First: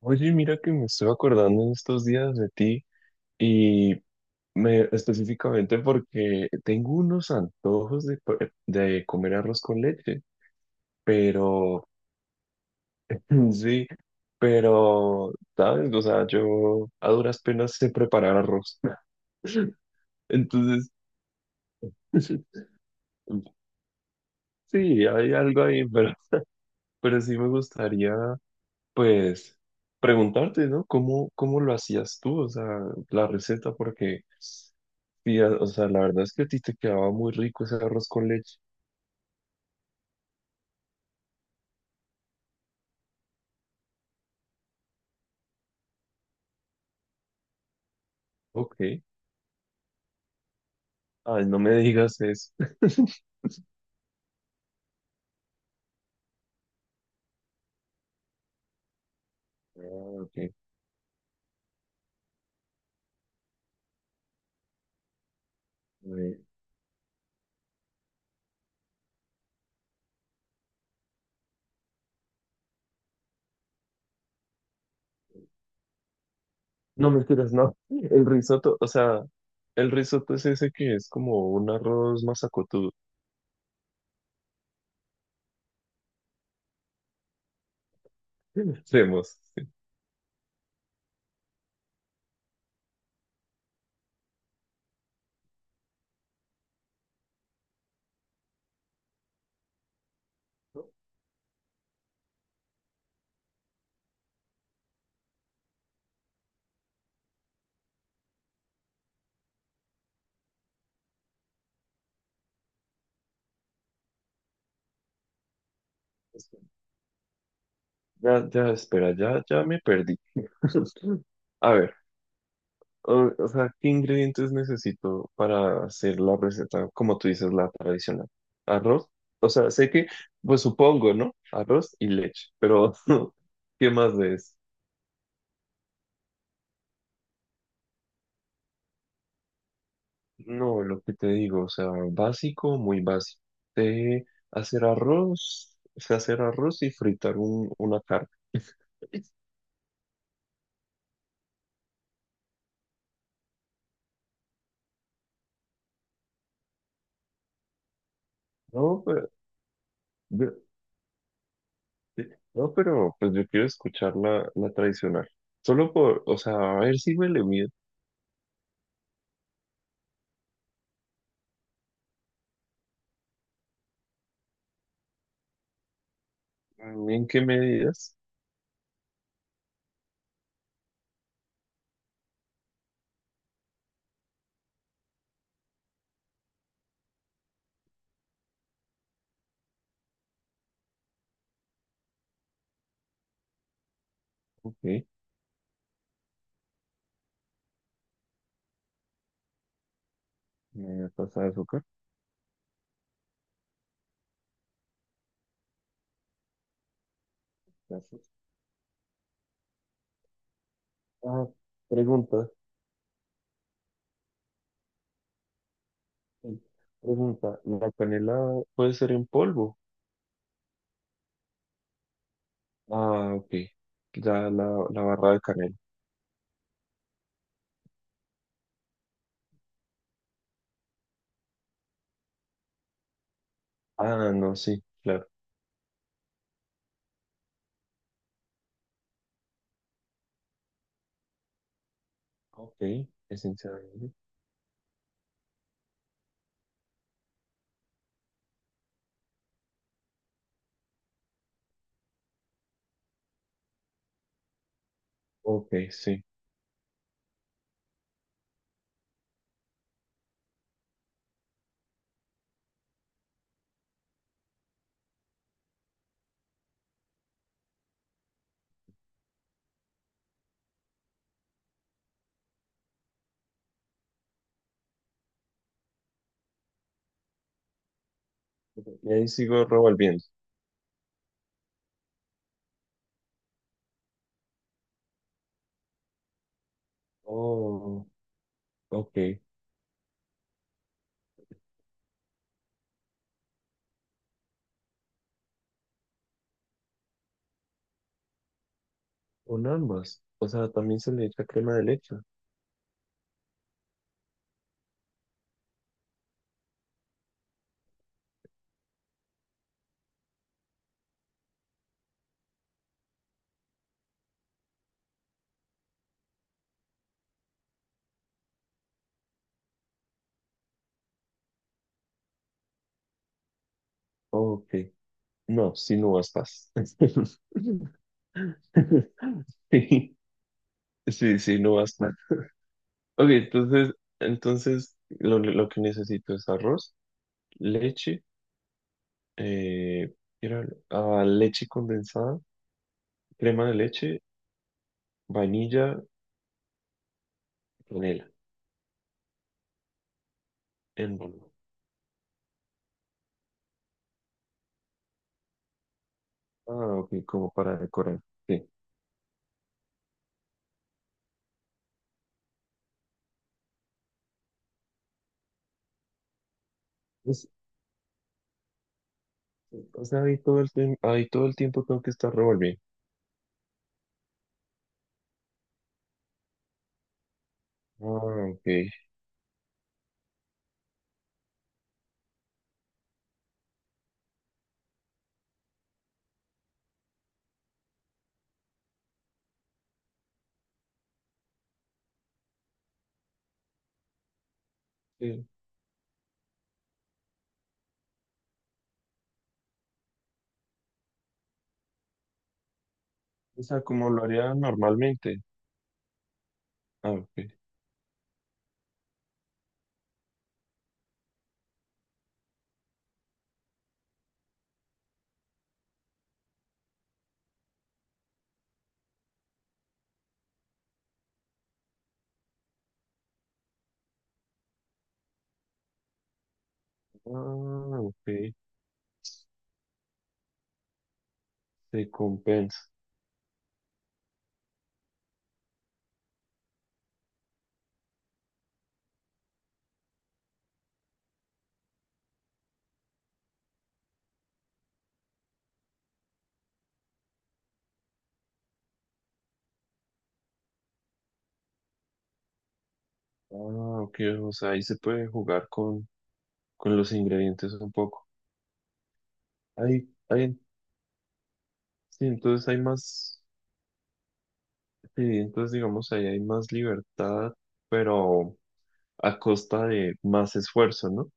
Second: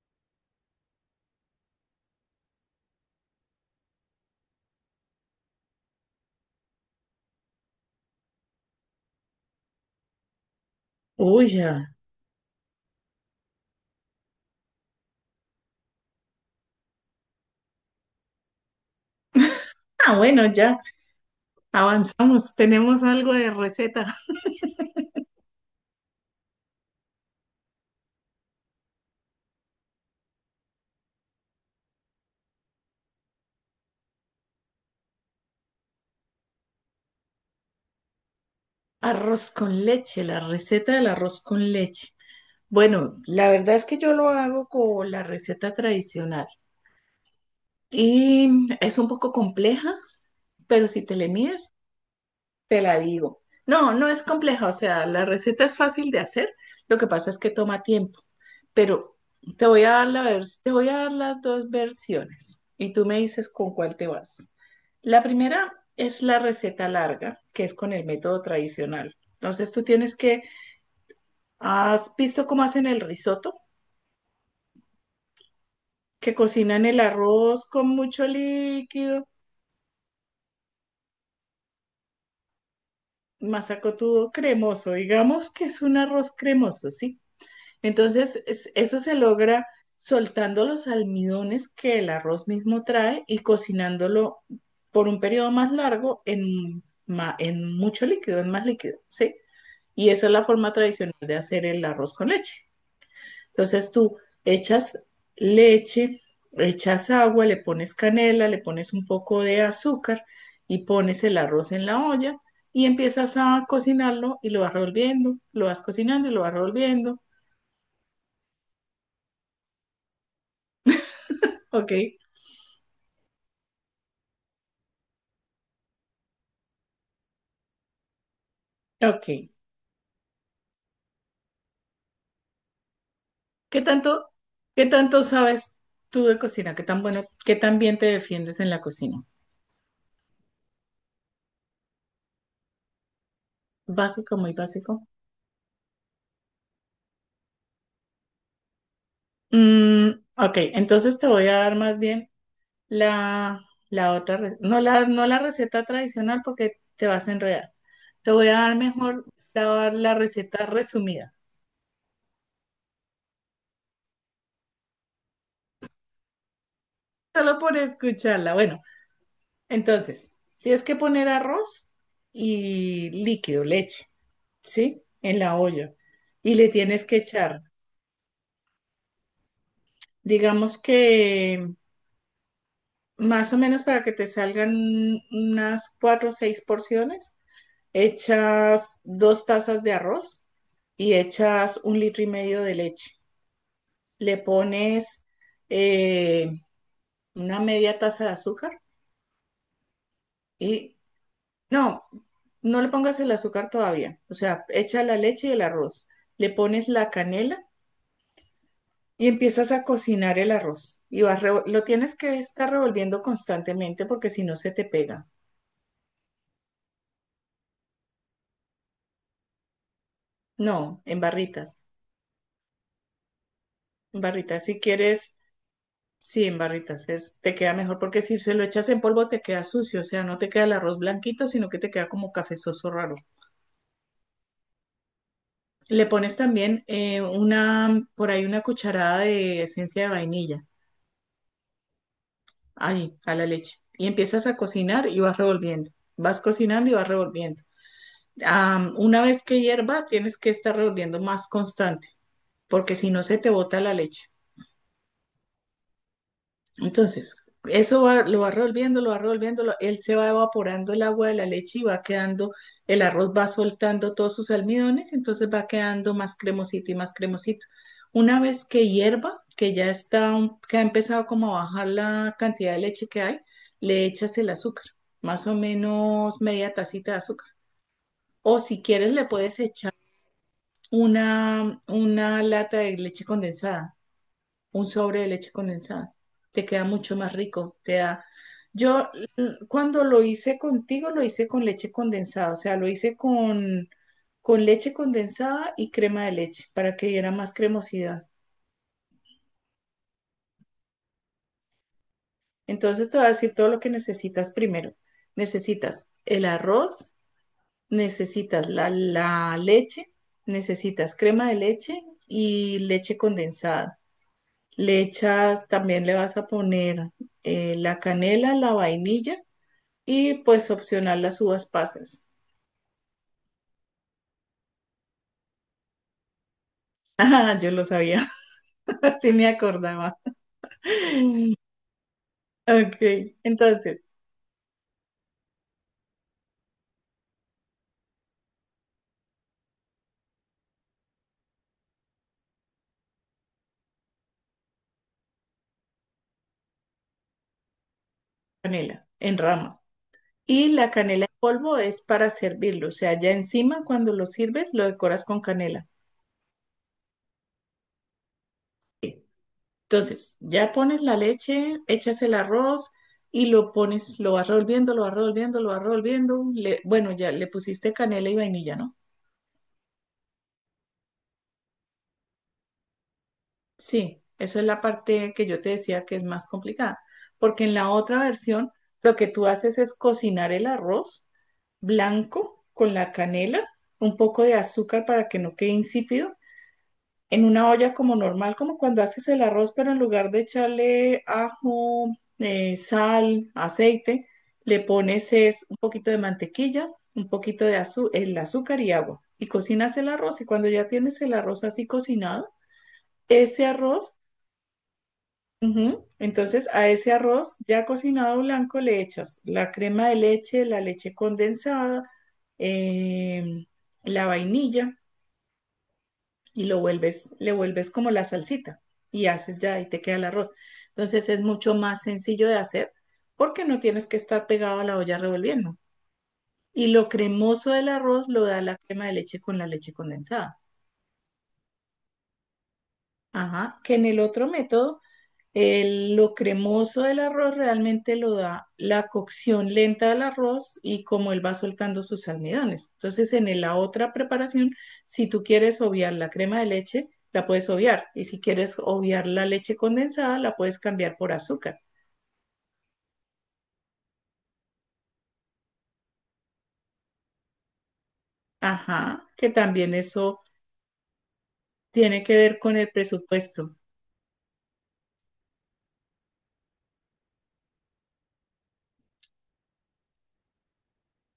Oye, mira que me estoy acordando en estos días de ti y me, específicamente porque tengo unos antojos de, de comer arroz con leche, Uy, pero ya. sí, pero, ¿sabes? O sea, yo a duras penas sé preparar arroz. Ah, bueno, ya Entonces, avanzamos. Tenemos algo de receta. sí, hay algo ahí, pero sí me gustaría pues preguntarte, ¿no? ¿Cómo lo hacías tú? O sea, la receta, porque, sí, o sea, la verdad es que a ti te quedaba muy rico ese arroz con leche. Arroz con leche, la receta del arroz con leche. Bueno, la verdad es que yo lo hago con la receta tradicional y es Ok. un poco compleja, pero si te le Ay, no me mides, digas eso. te la digo. No, no es compleja, o sea, la receta es fácil de hacer, lo que pasa es que toma tiempo, pero te voy a dar Ah, la ok. Te voy a dar las dos versiones y tú me dices con cuál te vas. La primera es la receta larga, que es con el método tradicional. Entonces tú tienes que, ¿has visto cómo hacen el risotto? Que cocinan el No mentiras, arroz no. con El mucho risotto, o sea, líquido, el risotto es ese que es como un arroz masacotudo. masacotudo cremoso, digamos que es un arroz cremoso, ¿sí? Entonces, eso se Hacemos. logra soltando los almidones que el arroz mismo trae y cocinándolo por un periodo más largo en mucho líquido, en más líquido, ¿sí? Y esa es la forma tradicional de hacer el arroz con leche. Entonces, tú echas leche, echas agua, le pones canela, le pones un poco de azúcar y pones el arroz en la olla y empiezas a cocinarlo y lo vas revolviendo, lo vas cocinando y lo vas revolviendo, Ya, ya, espera, ya, ya me perdí. A ¿ok? ver. O sea, ¿qué ingredientes necesito para hacer la receta, como tú dices, la tradicional? Arroz. O Ok. sea, sé que, pues supongo, ¿no? Arroz y leche, pero ¿Qué ¿qué más tanto, de eso? qué tanto sabes tú de cocina? ¿Qué tan bueno, qué tan bien te defiendes en la cocina? No, lo que te digo, o sea, básico, muy básico. Sé Básico, muy básico. Sé hacer arroz y fritar una carne. Mm, ok, entonces te voy a dar más bien la, la otra, no la receta tradicional porque te vas a enredar. Te voy a dar No, mejor pero, la de- receta resumida, no, pero pues yo quiero escuchar la tradicional. Solo por, o sea, a ver si me le solo mido. por escucharla. Bueno, entonces, tienes que poner arroz y líquido, leche, ¿sí? En la olla. Y le tienes que ¿En qué echar. medidas? Digamos que más o menos para que te salgan unas cuatro o seis porciones, echas 2 tazas de arroz y echas 1,5 litros de leche. Le Ok. pones eh, una media taza de azúcar y Pasta de azúcar. no, no le pongas el azúcar todavía. O sea, echa la leche y el arroz. Le pones la canela Gracias. y empiezas a cocinar el arroz. Y vas Ah, lo tienes que pregunta. estar revolviendo constantemente porque si no se te pega. Sí, pregunta. ¿La canela puede ser en polvo? No, en barritas. Ah, ok. En Ya barritas, si la barra quieres, de canela. sí, en barritas. Es, te queda mejor porque si se lo echas en polvo te queda sucio, o sea, no te queda el arroz blanquito, sino que te queda como cafezoso raro. Ah, no, sí, claro. Le pones también por ahí una cucharada de esencia de vainilla Ok, ahí, a la esencia de leche. Y vainilla. empiezas a cocinar y vas revolviendo. Vas cocinando y vas revolviendo. Una vez que hierva, tienes que estar revolviendo más constante, porque si no se te bota la leche. Ok, sí. Entonces, lo va revolviendo, él se va evaporando el agua de la leche y va quedando, el arroz va soltando todos sus almidones, entonces va quedando más cremosito y más cremosito. Una vez que hierva, que ya está, que ha empezado como a bajar la cantidad de leche que hay, le echas el azúcar, más o menos media tacita de azúcar. O si Y quieres, le ahí puedes sigo echar revolviendo. una lata de leche condensada, un sobre de leche condensada. Te queda mucho más rico, te Oh, da. Yo ok. Cuando lo hice contigo, lo hice con leche condensada, o sea, lo hice con leche condensada y crema de leche para que diera más cremosidad. Con ambas. O sea, también se le echa crema de leche. Entonces te voy a decir todo lo que necesitas primero. Necesitas el arroz, necesitas la leche, necesitas crema de leche y leche condensada. Le echas, también le vas a poner la canela, la vainilla. Y pues opcional las uvas pasas. Ok. No, sin uvas pasas. Ah, yo lo sabía, así me Sí, acordaba. sí, sin uvas. Ok, Ok, entonces, entonces, entonces lo que necesito es arroz, leche, eh, leche condensada, crema de leche, vainilla, canela. canela en rama. Y la En canela en polvo. polvo es para servirlo, o sea, ya encima cuando lo sirves lo decoras con canela. Ah, ok, como para decorar. Sí. Sí. Entonces, ya pones la leche, echas el arroz y lo pones, lo vas revolviendo, lo vas revolviendo, lo vas revolviendo. Bueno, ya le Es- pusiste canela y vainilla, ¿no? o sea, ahí ahí todo el tiempo tengo que estar revolviendo. Sí, esa es la parte que yo te decía que es más complicada, porque en la otra Ah, ok. versión lo que tú haces es cocinar el arroz blanco con la canela, un poco de azúcar para que no quede insípido, en una olla como normal, como cuando haces el arroz, pero en lugar de echarle ajo, sal, aceite, le pones Sí. es un poquito de mantequilla, un poquito de azu- el azúcar y agua, y cocinas el arroz, y cuando ya tienes el arroz así cocinado, O ese sea, como arroz. lo haría normalmente. Ujú. Entonces, a ese Ah, ok. arroz ya cocinado blanco le echas la crema de leche, la leche condensada, em, la vainilla y lo vuelves, le vuelves como la salsita y haces ya y te queda el arroz. Entonces, es mucho más sencillo de hacer porque no tienes que estar pegado a la olla revolviendo. Y lo cremoso del Ah, arroz lo ok. da la crema de leche con la leche condensada. Se compensa. Ajá, que en el otro método lo cremoso del arroz realmente lo da la cocción lenta del arroz y como él va soltando sus almidones. Entonces, en la otra preparación, si tú quieres obviar la crema de leche, la puedes obviar. Y si quieres obviar la leche condensada, la puedes cambiar por azúcar. Ah, ok. O sea, ahí se puede jugar con los ingredientes un poco. Ajá, que también Hay, eso hay, tiene sí, que ver entonces con hay el más, presupuesto. sí, entonces digamos ahí hay más libertad, pero a costa de más esfuerzo, ¿no?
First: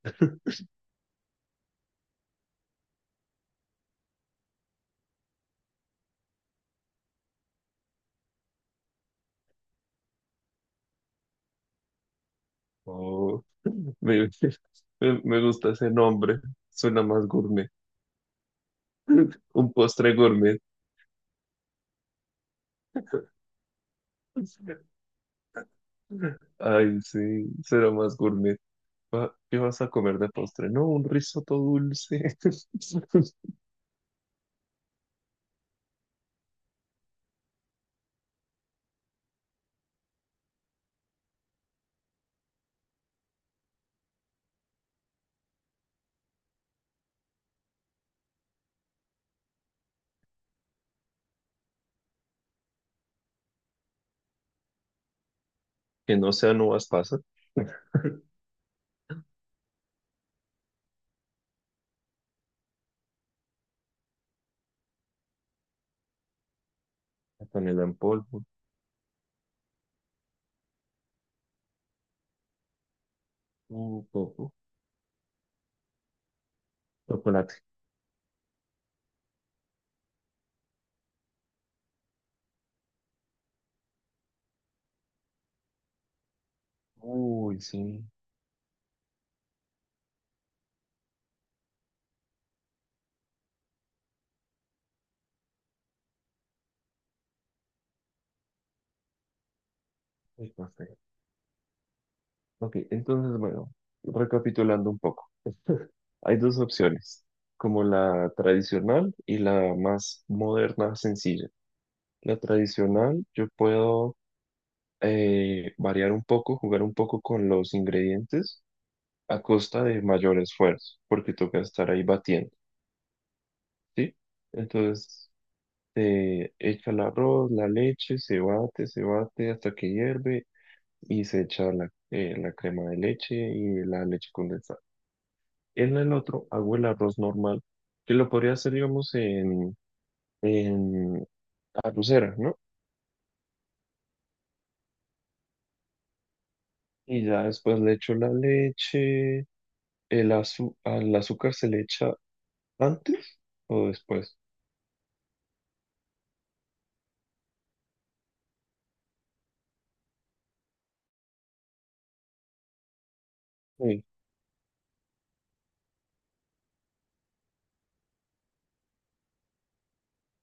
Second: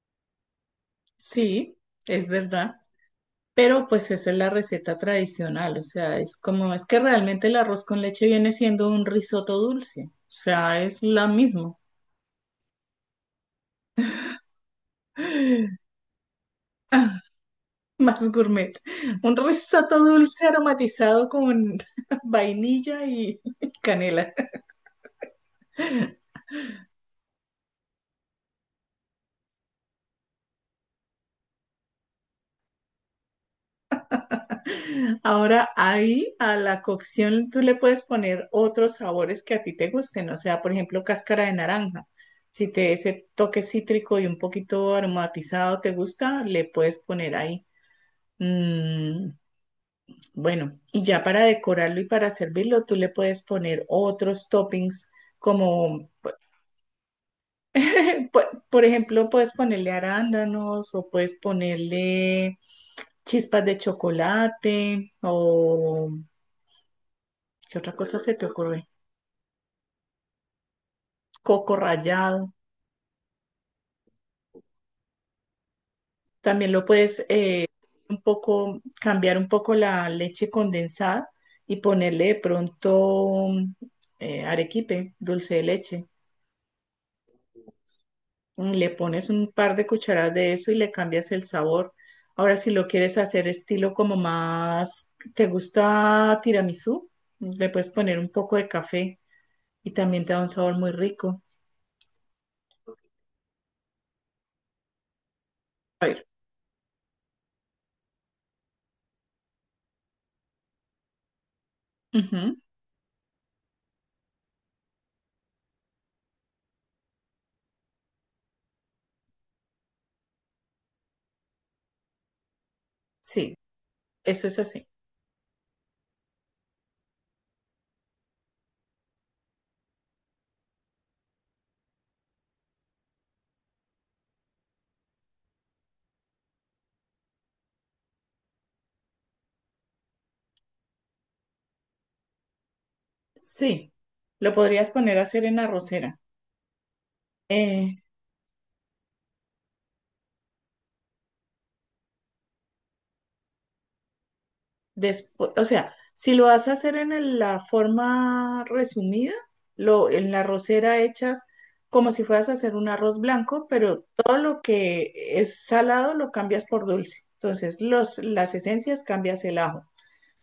Sí, es verdad. Pero pues esa es la receta tradicional, o sea, es como es que realmente el arroz con leche viene siendo un risotto dulce, o sea, es la misma, Oh, me, me gusta ese nombre, suena más gourmet, más gourmet. Un un risotto postre dulce gourmet. aromatizado con vainilla y canela. Ay, sí, será más gourmet. ¿Qué vas a comer de postre? No, un risotto dulce. Ahora ahí a la cocción tú le puedes poner otros sabores que a ti te gusten, o sea, por ejemplo, cáscara de naranja. Si te ese toque cítrico y un poquito aromatizado te gusta, le puedes poner ahí. Mm, bueno, y ya para decorarlo y para servirlo, tú le puedes poner otros toppings como, Que no sean uvas pasas. po- por ejemplo, puedes ponerle arándanos o puedes ponerle chispas de chocolate o La ¿qué canela otra en cosa se polvo. te ocurre? Coco rallado. Un poco. También lo puedes Chocolate. Un poco cambiar un poco la leche condensada y ponerle de pronto arequipe, dulce de leche. Uy, sí. Le pones un par de cucharadas de eso y le cambias el sabor. Ahora, si lo quieres hacer estilo como más, ¿te gusta tiramisú? Le puedes poner un poco de café y también te da un Ay, no. sabor muy rico. Ok, entonces, bueno, recapitulando un poco, A ver, hay dos opciones, como la tradicional y la más moderna, sencilla. La ujú. tradicional, yo puedo variar un poco, jugar un poco con los ingredientes a costa de mayor esfuerzo, porque toca estar ahí batiendo, Sí, ¿sí? eso es así. Entonces, se echa el arroz, la leche, se bate hasta que hierve y se echa la crema de leche y la leche condensada. En el otro hago el arroz normal, que lo podría hacer, digamos, en arrocera, ¿no? Sí, lo podrías poner a hacer en arrocera. Y ya después le Eh, echo la leche, al azúcar se le echa antes o después. Después, o sea, si lo vas a hacer en la forma resumida, lo, en la rosera echas como si fueras a hacer un arroz blanco, Sí. pero todo lo que es salado lo cambias por dulce. Entonces, los, las esencias cambias el ajo.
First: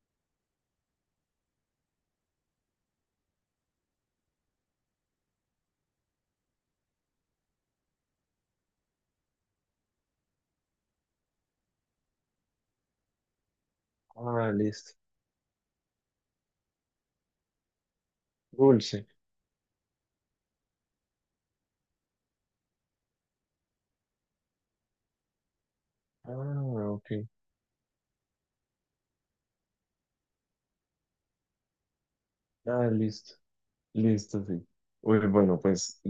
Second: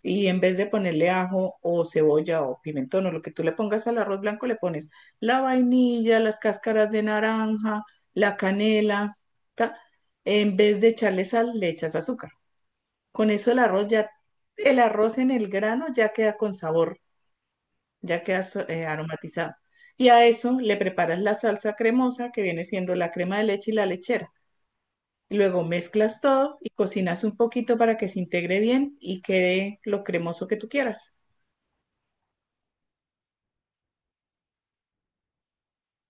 Y en vez de ponerle ajo o cebolla o pimentón o lo que tú le pongas al arroz blanco, le pones la vainilla, las cáscaras de naranja, la canela, ¿ta? En vez de echarle sal, le echas azúcar. Con eso el arroz ya, Ah, el listo. arroz en el grano ya queda con sabor, ya queda Dulce. aromatizado. Y a eso le preparas la salsa cremosa que viene siendo la crema de leche y la lechera. Luego mezclas Ah, todo y ok. cocinas un poquito para que se integre bien y quede lo cremoso que tú quieras. Ah, listo. Listo, sí. Uy, bueno, pues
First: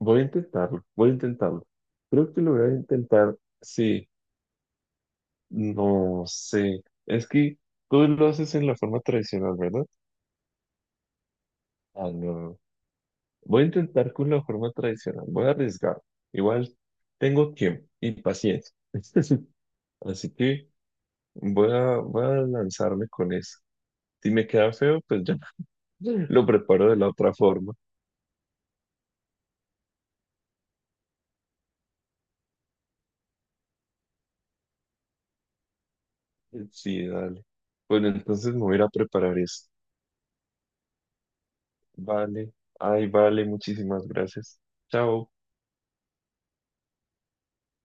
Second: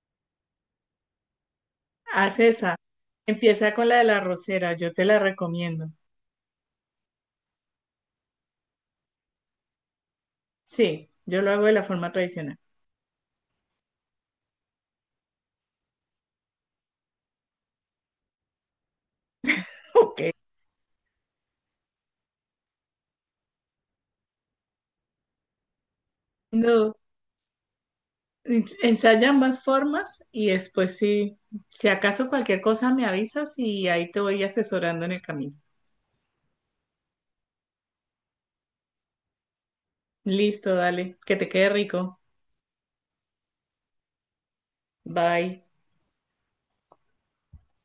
voy a intentarlo, voy a intentarlo. Creo Haz que lo voy a esa. intentar, Empieza con la de sí, la arrocera, yo te la recomiendo. no sé. Es que tú lo haces en la forma tradicional, ¿verdad? Sí, yo lo hago de la Ah, forma no, no, tradicional. no. Voy a intentar con la forma tradicional. Voy a arriesgar. Igual tengo tiempo y paciencia. Ok. Así que voy a lanzarme con eso. Si me queda feo, pues ya lo preparo No. de la otra forma. Ensaya ambas formas y después sí, si acaso cualquier cosa me avisas y ahí te voy asesorando en el camino. Sí, dale. Bueno, entonces me voy a ir a preparar eso. Listo, dale, que te quede rico. Vale. Ay, vale. Muchísimas gracias. Chao. Bye.